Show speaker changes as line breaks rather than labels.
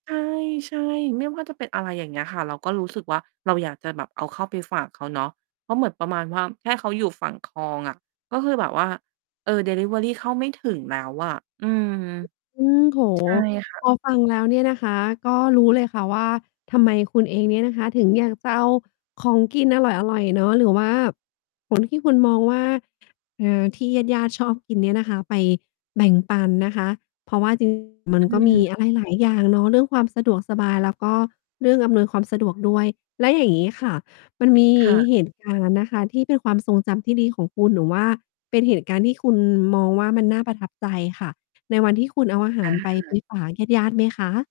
ใช่ ใช่ ไม่ว่าจะเป็นอะไรอย่างเงี้ยค่ะ เราก็รู้สึกว่าเราอยากจะแบบเอาเข้าไปฝากเขาเนาะ เพราะเหมือนประมาณว่าแค่เขาอยู่ฝั่งคลองอะ ก็คือแบบว่า เออ ดิลิเวอรีเข้าไม่ถึงแล้วอะ อืม ใ
อืม โอ้โฮ
ช่ค่
พ
ะ
อฟังแล้วเนี่ยนะคะ ก็รู้เลยค่ะว่า ทำไมคุณเองเนี่ยนะคะ ถึงอยากจะเอาของกินอร่อย ๆ เนาะ หรือว่า ผล ที่คุณมองว่า อ่า ที่ญาติ ๆ ชอบกินเนี่ยนะคะ ไปแบ่งปันนะคะ เพราะว่า จริง ๆ มัน
อ
ก็มี
ืม
อะไรหลายอย่างเนาะ เรื่องความสะดวกสบาย แล้วก็ เรื่องอำนวยความสะดวกด้วย แล้วอย่างงี้ค่ะ มัน มี
ค่ะ
เหตุการณ์นะคะที่เป็นความทรงจำที่ดีของคุณ หรือว่าเป็นเหตุการณ์ที่คุณมองว่ามันน่าประทับใจค่ะ ในวันที่คุณเอาอาห
อ
า
า
ร
ห
ไป
า
ไป
ด
ฝากญาติ ๆ ไหมคะ?